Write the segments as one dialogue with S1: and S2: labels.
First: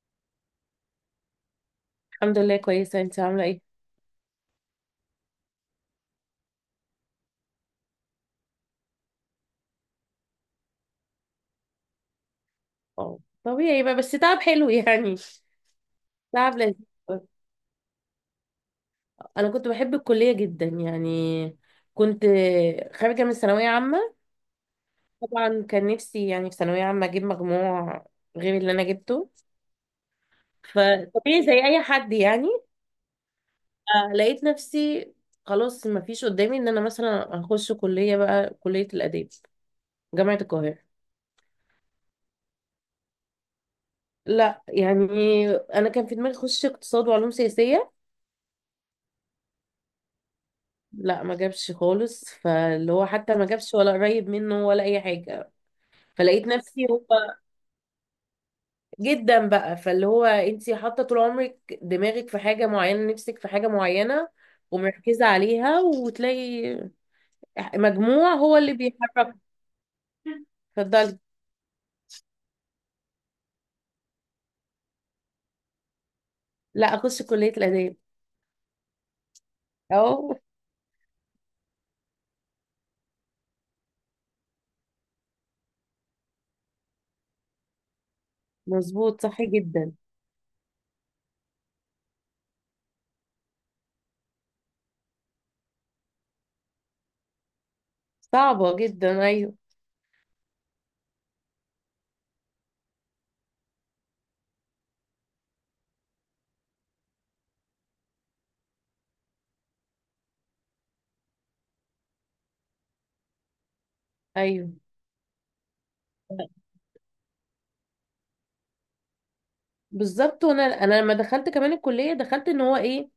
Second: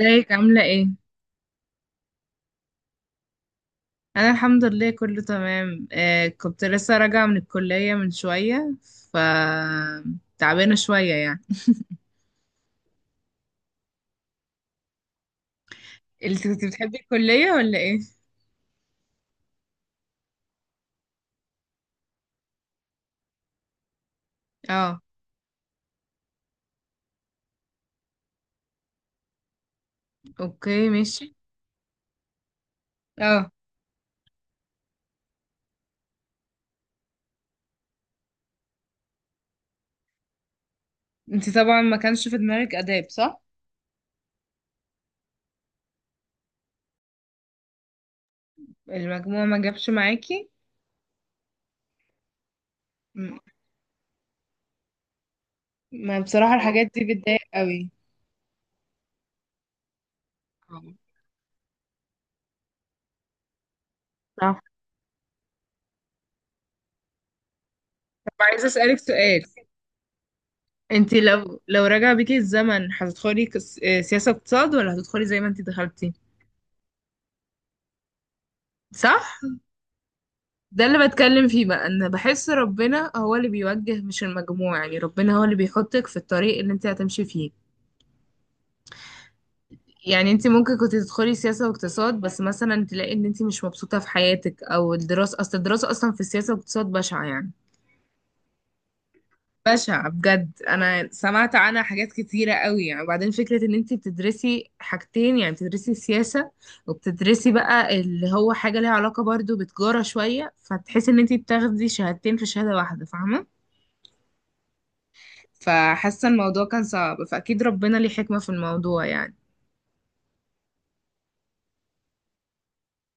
S1: ازيك؟ عاملة ايه؟
S2: الحمد لله، كويسة. انت عاملة ايه؟
S1: أنا الحمد لله كله تمام. آه، كنت لسه راجعة من الكلية من شوية. ف تعبانة شوية يعني.
S2: اه، طبيعي بقى، بس تعب حلو يعني.
S1: انت
S2: تعب
S1: كنت
S2: لذيذ.
S1: بتحبي الكلية ولا ايه؟
S2: انا كنت بحب الكلية جدا يعني. كنت خارجة من ثانوية عامة.
S1: اه،
S2: طبعا كان نفسي يعني في ثانوية عامة اجيب مجموع غير اللي انا جبته.
S1: اوكي ماشي.
S2: فطبيعي زي اي حد يعني.
S1: اه،
S2: لقيت نفسي خلاص ما فيش قدامي ان انا مثلا اخش كلية بقى، كلية الآداب، جامعة القاهرة.
S1: انت طبعا ما كانش في دماغك آداب صح؟
S2: لا يعني، انا كان في دماغي اخش اقتصاد وعلوم سياسية.
S1: المجموع ما جابش معاكي؟
S2: لا، ما جابش خالص، فاللي هو حتى
S1: م-
S2: ما جابش ولا قريب منه ولا اي حاجه.
S1: ما
S2: فلقيت
S1: بصراحة
S2: نفسي،
S1: الحاجات
S2: هو
S1: دي بتضايق قوي.
S2: جدا بقى، فاللي هو انت حاطه طول عمرك دماغك في حاجه معينه، نفسك في حاجه معينه،
S1: صح.
S2: ومركزه عليها، وتلاقي
S1: طب
S2: مجموع هو
S1: عايزة
S2: اللي
S1: أسألك
S2: بيحرك.
S1: سؤال. انت
S2: اتفضلي.
S1: لو رجع بيكي الزمن هتدخلي سياسة اقتصاد، ولا هتدخلي زي ما انت دخلتي؟
S2: لا، اخش كليه الاداب.
S1: صح؟
S2: اهو.
S1: ده اللي بتكلم فيه بقى، ان بحس ربنا هو اللي بيوجه مش المجموع، يعني ربنا هو اللي بيحطك في الطريق اللي انت هتمشي فيه.
S2: مظبوط، صح جدا.
S1: يعني انت ممكن كنت تدخلي سياسة واقتصاد، بس مثلا تلاقي ان انت مش مبسوطة في حياتك، او الدراسة، اصل الدراسة اصلا في السياسة والاقتصاد بشعة يعني.
S2: صعبه جدا، ايوه.
S1: بشعة بجد، انا سمعت عنها حاجات كتيرة قوي يعني. وبعدين فكرة ان انت بتدرسي حاجتين، يعني بتدرسي السياسة وبتدرسي بقى اللي هو حاجة ليها علاقة برضو بتجارة شوية، فتحسي ان انت بتاخدي شهادتين في شهادة واحدة، فاهمة؟
S2: ايوه،
S1: فحاسة الموضوع كان صعب، فأكيد ربنا ليه حكمة في الموضوع يعني.
S2: بالظبط. وانا لما دخلت كمان الكليه، دخلت ان هو ايه،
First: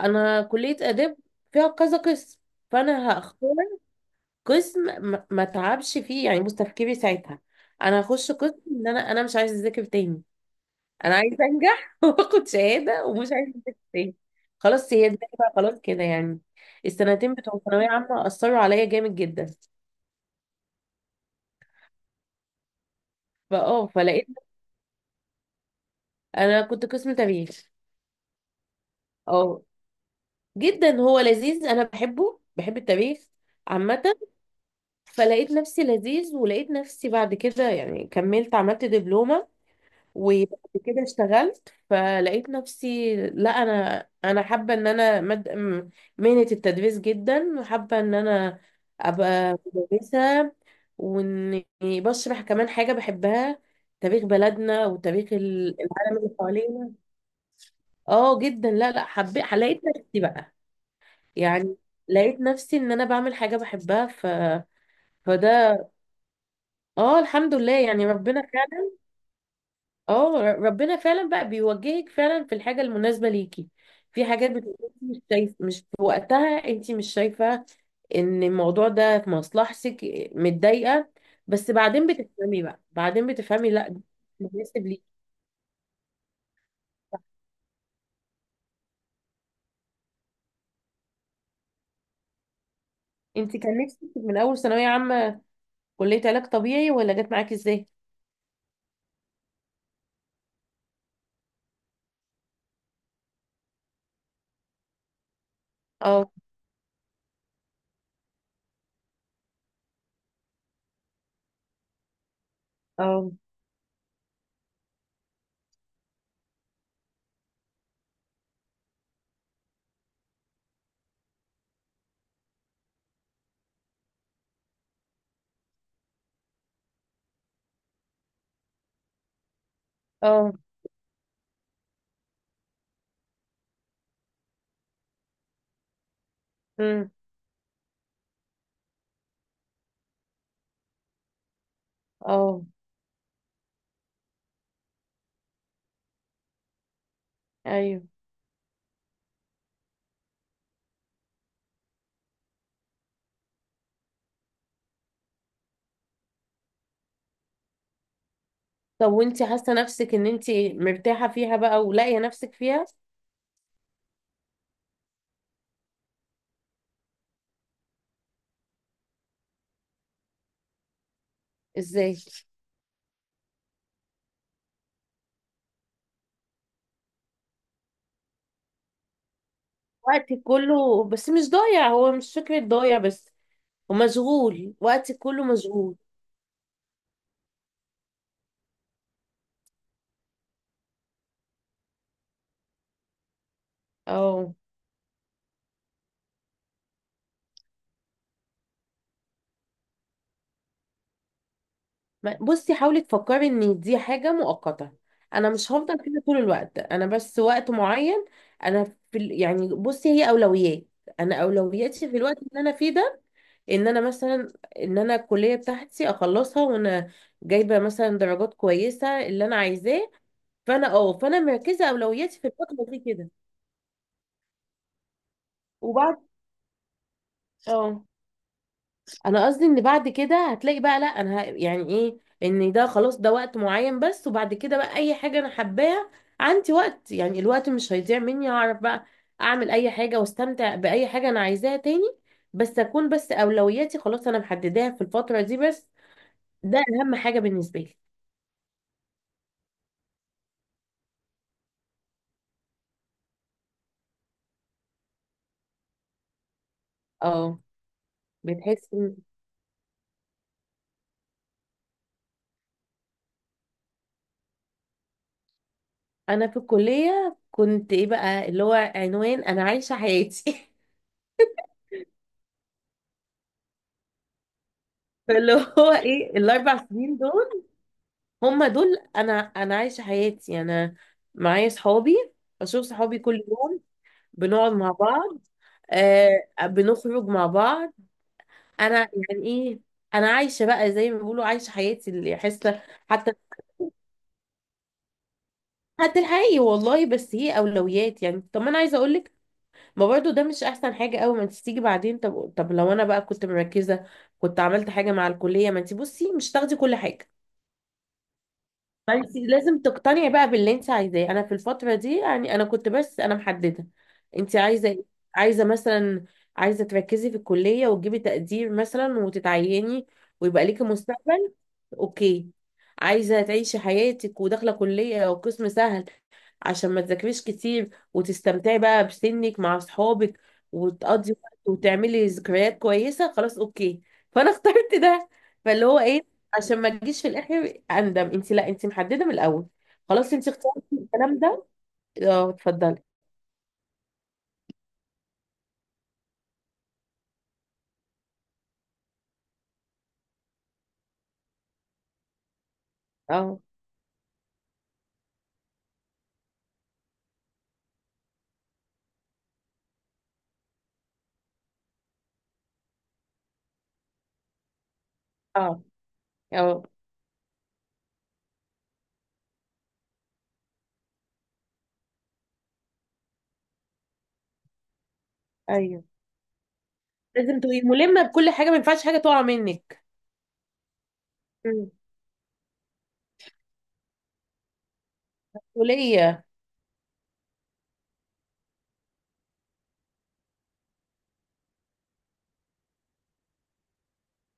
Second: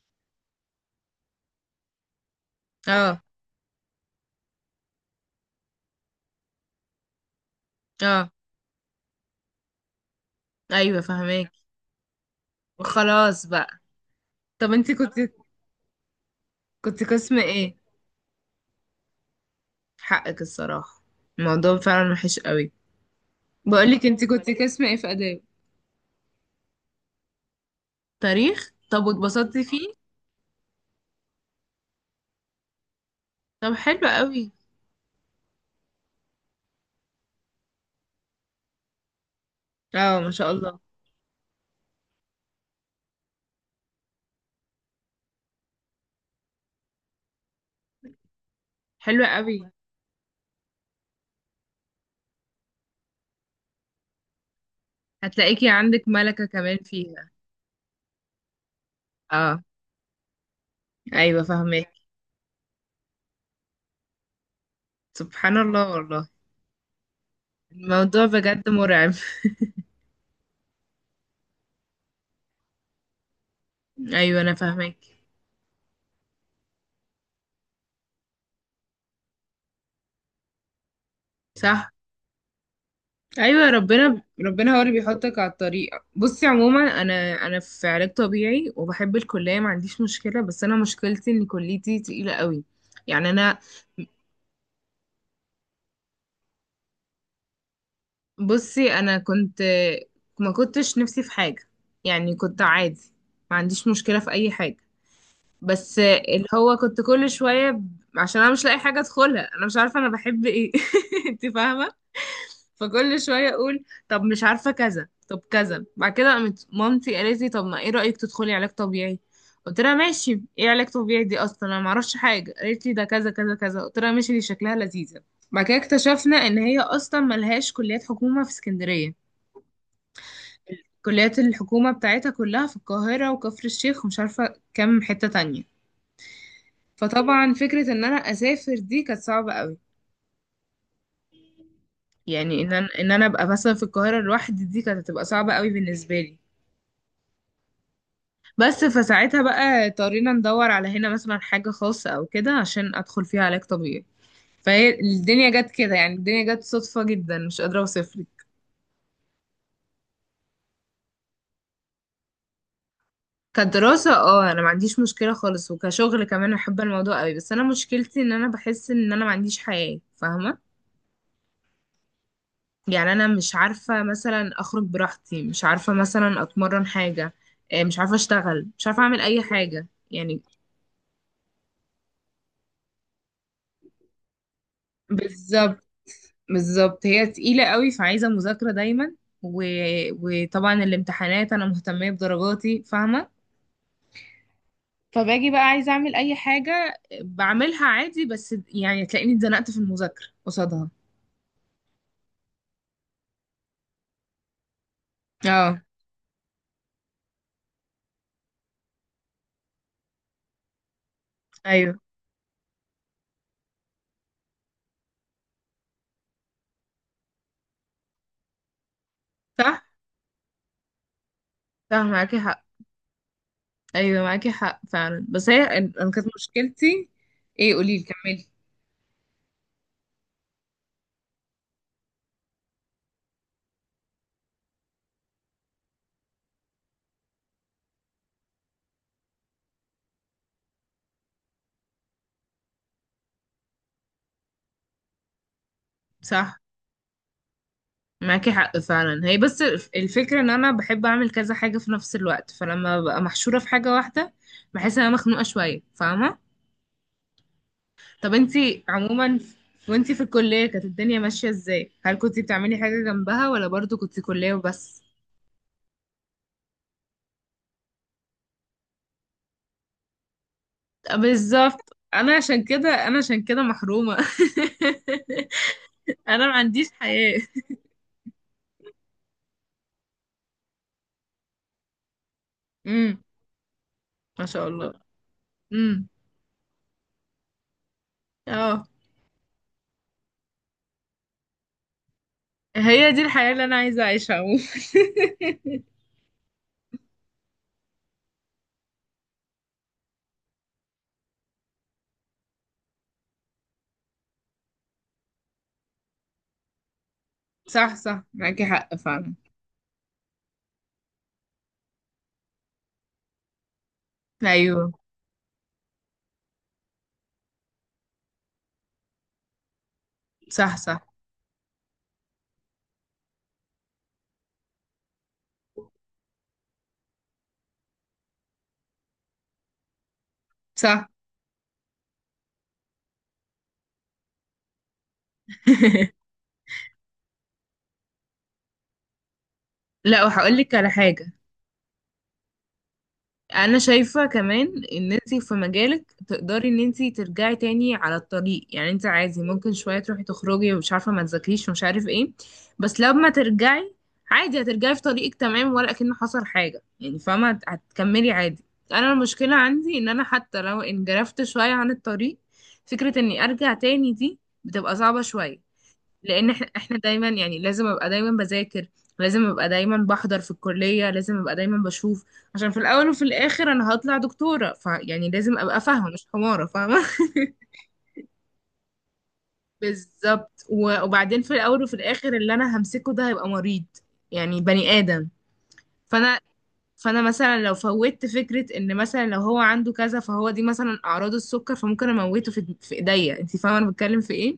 S2: انا كلية اداب فيها كذا قسم، فانا
S1: اه.
S2: هختار قسم ما اتعبش فيه يعني. بص تفكيري ساعتها: انا
S1: اه،
S2: هخش قسم ان انا مش عايزه اذاكر تاني.
S1: ايوه
S2: انا عايزه
S1: فهماك.
S2: انجح واخد شهاده ومش
S1: خلاص
S2: عايزه
S1: بقى.
S2: اذاكر تاني.
S1: طب انت
S2: خلاص، هي
S1: كنت،
S2: دماغي بقى خلاص كده يعني. السنتين
S1: قسم
S2: بتوع
S1: ايه؟
S2: ثانويه عامه اثروا عليا جامد جدا.
S1: حقك الصراحة، الموضوع فعلا وحش قوي. بقولك انت
S2: فلقيت.
S1: كنت قسم ايه في آداب؟
S2: انا كنت قسم تاريخ.
S1: تاريخ؟ طب
S2: اه،
S1: واتبسطتي فيه؟
S2: جدا هو لذيذ. انا بحبه، بحب التاريخ
S1: طب حلو
S2: عامه.
S1: قوي.
S2: فلقيت نفسي لذيذ، ولقيت نفسي بعد كده يعني كملت، عملت دبلومة،
S1: اه، ما شاء
S2: وبعد
S1: الله.
S2: كده اشتغلت. فلقيت نفسي لا، انا حابة ان انا مهنة التدريس جدا، وحابة ان انا
S1: حلو قوي.
S2: ابقى مدرسة، واني بشرح كمان حاجة بحبها، تاريخ بلدنا وتاريخ
S1: هتلاقيكي عندك
S2: العالم اللي
S1: ملكة كمان
S2: حوالينا.
S1: فيها.
S2: اه، جدا. لا لا، حبيت،
S1: اه،
S2: لقيت نفسي بقى
S1: ايوه
S2: يعني.
S1: فهماك.
S2: لقيت نفسي ان انا بعمل حاجة بحبها.
S1: سبحان
S2: فده.
S1: الله والله.
S2: اه، الحمد لله يعني.
S1: الموضوع
S2: ربنا
S1: بجد
S2: فعلا،
S1: مرعب.
S2: ربنا فعلا بقى بيوجهك فعلا في الحاجة المناسبة ليكي. في
S1: ايوه
S2: حاجات
S1: انا
S2: بتبقي
S1: فهماك.
S2: انتي مش شايف مش في وقتها، انت مش شايفة ان الموضوع ده في مصلحتك، متضايقة، بس
S1: صح.
S2: بعدين بتفهمي بقى، بعدين
S1: ايوه،
S2: بتفهمي لا ده
S1: ربنا
S2: مش
S1: هو
S2: مناسب
S1: اللي
S2: ليكي.
S1: بيحطك على الطريق. بصي عموما، انا في علاج طبيعي وبحب الكليه، ما عنديش مشكله، بس انا مشكلتي ان كليتي تقيله قوي. يعني
S2: انت
S1: انا،
S2: كان نفسك من اول ثانوية عامة كلية علاج طبيعي، ولا جت معاكي ازاي؟
S1: بصي انا كنت، ما كنتش نفسي في حاجه، يعني كنت عادي، ما عنديش مشكله في اي حاجه، بس
S2: اه،
S1: اللي هو كنت كل شويه عشان انا مش لاقي حاجه ادخلها، انا مش عارفه انا بحب ايه. انت فاهمه. فكل
S2: اه،
S1: شوية اقول طب مش عارفة كذا، طب كذا. بعد كده قامت مامتي قالت لي، طب ما ايه رأيك تدخلي علاج طبيعي؟ قلت لها ماشي، ايه علاج طبيعي دي اصلا، انا معرفش حاجة. قالت لي ده كذا كذا كذا، قلت لها ماشي، دي شكلها لذيذة. بعد كده اكتشفنا ان هي اصلا ملهاش كليات حكومة في اسكندرية.
S2: اه،
S1: كليات الحكومة بتاعتها كلها في القاهرة وكفر الشيخ ومش عارفة كام حتة تانية.
S2: امم،
S1: فطبعا فكرة ان انا اسافر دي كانت صعبة قوي. يعني
S2: اه،
S1: ان انا، ابقى مثلا في القاهرة لوحدي دي كانت هتبقى صعبة قوي بالنسبة لي.
S2: ايوه.
S1: بس فساعتها بقى اضطرينا ندور على هنا مثلا حاجة خاصة أو كده عشان أدخل فيها علاج طبيعي. فهي الدنيا جت كده يعني، الدنيا جت صدفة جدا مش قادرة أوصفلك.
S2: طب وانت حاسة نفسك ان انت مرتاحة فيها بقى ولاقية نفسك فيها
S1: كدراسة اه أنا ما عنديش مشكلة خالص، وكشغل كمان أحب الموضوع قوي، بس أنا مشكلتي إن أنا بحس إن أنا ما عنديش حياة، فاهمة؟
S2: ازاي؟
S1: يعني أنا مش عارفة مثلا أخرج براحتي، مش عارفة مثلا أتمرن حاجة، مش عارفة أشتغل، مش عارفة أعمل أي حاجة
S2: وقتي
S1: يعني.
S2: كله، بس مش ضايع، هو مش فكرة ضايع، بس ومشغول، وقتي كله
S1: بالظبط.
S2: مشغول.
S1: بالظبط هي تقيلة قوي، فعايزة مذاكرة دايما. و... وطبعا الامتحانات أنا مهتمية بدرجاتي، فاهمة؟
S2: اه.
S1: فباجي بقى عايزة أعمل أي حاجة بعملها عادي، بس يعني تلاقيني اتزنقت في المذاكرة قصادها.
S2: بصي حاولي تفكري ان دي حاجة مؤقتة. انا مش
S1: اه.
S2: هفضل كده طول الوقت، انا بس وقت معين. انا يعني بصي هي اولويات. انا
S1: أيوه.
S2: اولوياتي في الوقت اللي انا فيه ده ان انا مثلا ان انا الكلية بتاعتي اخلصها، وانا جايبة مثلا درجات كويسة اللي انا
S1: صح
S2: عايزاه. فانا مركزة
S1: صح معاكي
S2: اولوياتي في
S1: حق.
S2: الفترة دي كده.
S1: أيوه معاكي حق فعلا، بس هي أنا
S2: وبعد،
S1: كانت مشكلتي، ايه قوليلي
S2: اه
S1: كملي.
S2: انا قصدي ان بعد كده هتلاقي بقى لا، انا يعني ايه، ان ده خلاص، ده وقت معين بس، وبعد كده بقى اي حاجه انا حباها عندي وقت يعني، الوقت مش هيضيع مني، هعرف بقى اعمل اي حاجه واستمتع باي حاجه انا عايزاها تاني، بس اكون بس اولوياتي خلاص انا محدداها في الفتره دي بس.
S1: صح
S2: ده اهم حاجه بالنسبه لي.
S1: معاكي حق فعلا. هي بس الفكرة ان انا بحب اعمل كذا حاجة في نفس الوقت، فلما ببقى محشورة في حاجة واحدة بحس ان انا مخنوقة شوية، فاهمة؟
S2: اه،
S1: طب انتي
S2: بتحس ان
S1: عموما، وانتي في الكلية كانت الدنيا ماشية ازاي؟ هل كنتي بتعملي حاجة جنبها ولا برضو كنتي كلية وبس؟
S2: انا في الكليه كنت ايه بقى اللي هو عنوان انا عايشه حياتي
S1: بالظبط، انا عشان كده، انا عشان كده محرومة.
S2: فاللي هو ايه،
S1: انا ما
S2: الاربع
S1: عنديش
S2: سنين
S1: حياة.
S2: دول هما دول انا عايشه حياتي، انا معايا صحابي، بشوف صحابي
S1: امم.
S2: كل يوم،
S1: ما شاء
S2: بنقعد مع
S1: الله.
S2: بعض.
S1: امم.
S2: آه، بنخرج مع بعض.
S1: اه،
S2: انا يعني ايه، انا عايشه بقى زي ما بيقولوا عايشه حياتي، اللي حاسه.
S1: هي دي
S2: حتى
S1: الحياة اللي انا عايزة اعيشها عموما.
S2: الحقيقي والله، بس هي اولويات يعني. طب، ما انا عايزه اقول لك، ما برضو ده مش احسن حاجه قوي، ما انت تيجي بعدين. طب، لو انا بقى كنت مركزه كنت عملت حاجه مع الكليه. ما انت بصي مش تاخدي كل حاجه.
S1: صح صح معاكي حق فعلا.
S2: فانت لازم تقتنعي بقى باللي انت عايزاه. انا في الفتره دي يعني انا كنت بس انا محدده: انت عايزه
S1: ايوه.
S2: ايه؟ عايزه مثلا، عايزه تركزي في الكليه وتجيبي تقدير مثلا وتتعيني ويبقى
S1: صح.
S2: ليكي
S1: صح.
S2: مستقبل. اوكي. عايزه تعيشي حياتك وداخله كليه وقسم سهل عشان ما تذاكريش كتير، وتستمتعي بقى بسنك مع اصحابك،
S1: صح.
S2: وتقضي وقت وتعملي ذكريات كويسه. خلاص، اوكي. فانا اخترت ده. فاللي هو ايه، عشان ما تجيش في الاخر اندم، انت لا، انت محدده من الاول.
S1: لا،
S2: خلاص، انت
S1: وهقول لك
S2: اخترتي
S1: على حاجة.
S2: الكلام ده. اه اتفضلي.
S1: انا شايفة كمان ان انت في مجالك تقدري ان انت ترجعي تاني على الطريق، يعني انت عادي ممكن شوية تروحي تخرجي ومش عارفة ما تذاكريش ومش عارف ايه، بس لما
S2: اه،
S1: ترجعي عادي هترجعي في طريقك تمام ولا كأن حصل حاجة يعني، فاهمة؟ هتكملي عادي. انا المشكلة عندي ان انا حتى لو انجرفت شوية عن الطريق، فكرة اني ارجع تاني دي بتبقى صعبة شوية.
S2: اه،
S1: لان احنا،
S2: اه،
S1: دايما يعني لازم ابقى دايما بذاكر، لازم ابقى دايما بحضر في الكلية، لازم ابقى دايما بشوف، عشان في الاول وفي الاخر انا هطلع دكتورة، فيعني لازم ابقى
S2: ايوه،
S1: فاهمة مش حمارة، فاهمة؟
S2: لازم تبقي ملمه بكل حاجه، ما ينفعش حاجه تقع منك.
S1: بالظبط. وبعدين في الاول
S2: مم.
S1: وفي الاخر اللي انا همسكه ده هيبقى مريض، يعني بني ادم. فانا،
S2: مسؤوليه.
S1: فانا مثلا لو فوتت فكره ان مثلا لو هو عنده كذا، فهو دي مثلا اعراض السكر، فممكن اموته في ايديا. انت فاهمه انا بتكلم في ايه؟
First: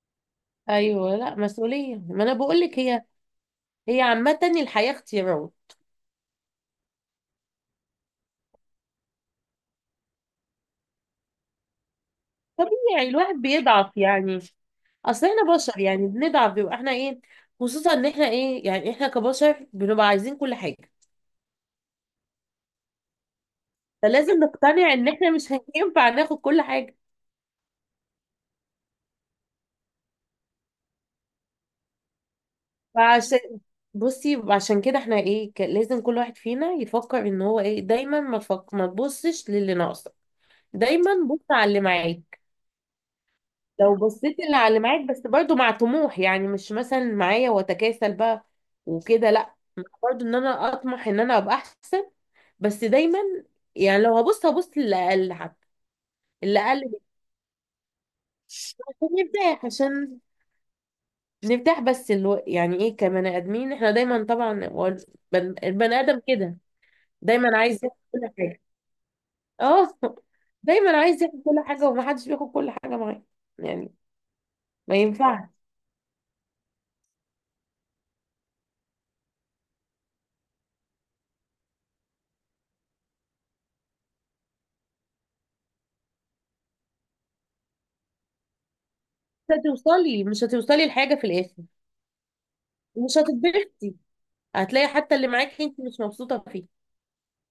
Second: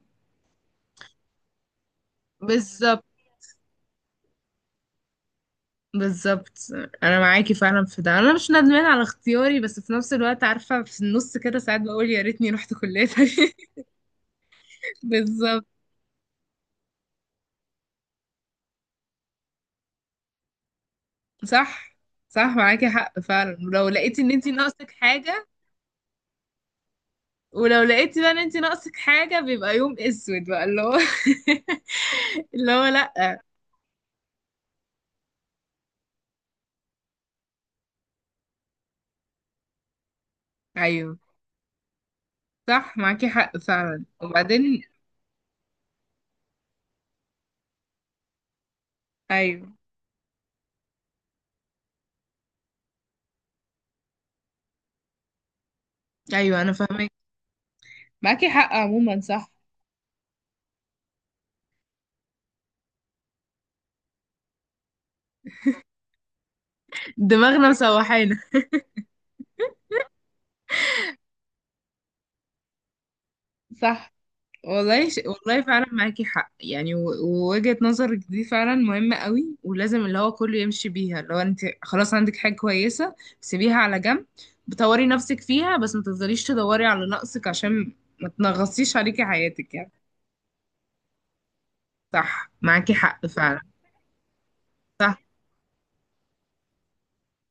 S2: ايوه، لا مسؤوليه، ما انا بقول لك، هي
S1: بالظبط.
S2: هي عامه الحياه اختيارات.
S1: بالظبط. انا معاكي فعلا في ده، انا مش ندمان على اختياري، بس في نفس الوقت عارفه في النص كده ساعات بقول يا ريتني رحت كليه
S2: طبيعي
S1: تانية.
S2: الواحد بيضعف يعني. اصل احنا
S1: بالظبط.
S2: بشر يعني بنضعف، بيبقى احنا ايه، خصوصا ان احنا ايه يعني احنا كبشر بنبقى عايزين كل حاجه.
S1: صح صح معاكي حق فعلا. ولو لقيتي ان
S2: فلازم
S1: انتي ناقصك
S2: نقتنع ان احنا
S1: حاجه،
S2: مش هينفع ناخد كل حاجه.
S1: ولو لقيتي بقى ان انتي ناقصك حاجه، بيبقى يوم اسود بقى، اللي هو اللي هو
S2: فعشان،
S1: لا.
S2: بصي عشان كده احنا ايه، لازم كل واحد فينا يفكر ان هو ايه دايما. ما تبصش للي ناقصك، دايما
S1: ايوه
S2: بص على اللي معاك.
S1: صح معاكي حق
S2: لو
S1: فعلا.
S2: بصيت اللي على اللي
S1: وبعدين
S2: معاك، بس برضو مع طموح، يعني مش مثلا معايا واتكاسل بقى وكده، لا،
S1: ايوه.
S2: برضو ان انا اطمح ان انا ابقى احسن. بس دايما يعني لو هبص للي اقل حتى، اللي
S1: ايوه انا
S2: اقل
S1: فاهمك. معاكي حق
S2: عشان
S1: عموما صح.
S2: نرتاح عشان نرتاح بس يعني ايه، كبني ادمين احنا دايما. طبعا هو البني ادم كده دايما
S1: دماغنا
S2: عايز ياخد كل
S1: مسوحانا.
S2: حاجه. اه، دايما عايز ياخد كل حاجه، ومحدش بياخد كل حاجه معاه يعني.
S1: صح
S2: ما
S1: والله.
S2: ينفعش.
S1: والله فعلا معاكي حق يعني. ووجهة نظرك دي فعلا مهمة قوي، ولازم اللي هو كله يمشي بيها، اللي هو انت خلاص عندك حاجة كويسة، سيبيها على جنب، بطوري نفسك فيها، بس ما تفضليش تدوري على نقصك عشان ما تنغصيش عليكي
S2: مش
S1: حياتك يعني.
S2: هتوصلي مش هتوصلي لحاجه في الاخر،
S1: صح معاكي
S2: ومش
S1: حق فعلا.
S2: هتتبسطي. هتلاقي حتى
S1: صح
S2: اللي معاكي انت مش مبسوطه فيه.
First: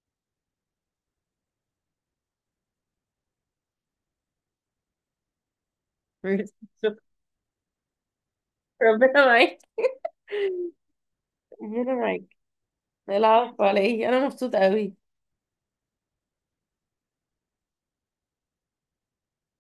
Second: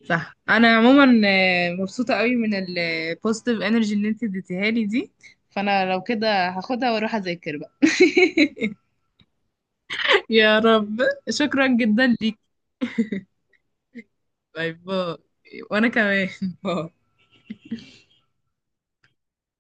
S1: صح. انا عموما مبسوطة قوي من البوزيتيف انرجي اللي انت اديتيها لي دي، فانا لو كده هاخدها واروح اذاكر بقى.
S2: ربنا معاك.
S1: يا رب. شكرا
S2: ربنا
S1: جدا
S2: معاك.
S1: ليكي.
S2: العفو على ايه، انا مبسوطه
S1: باي
S2: قوي.
S1: باي. وانا كمان. باي.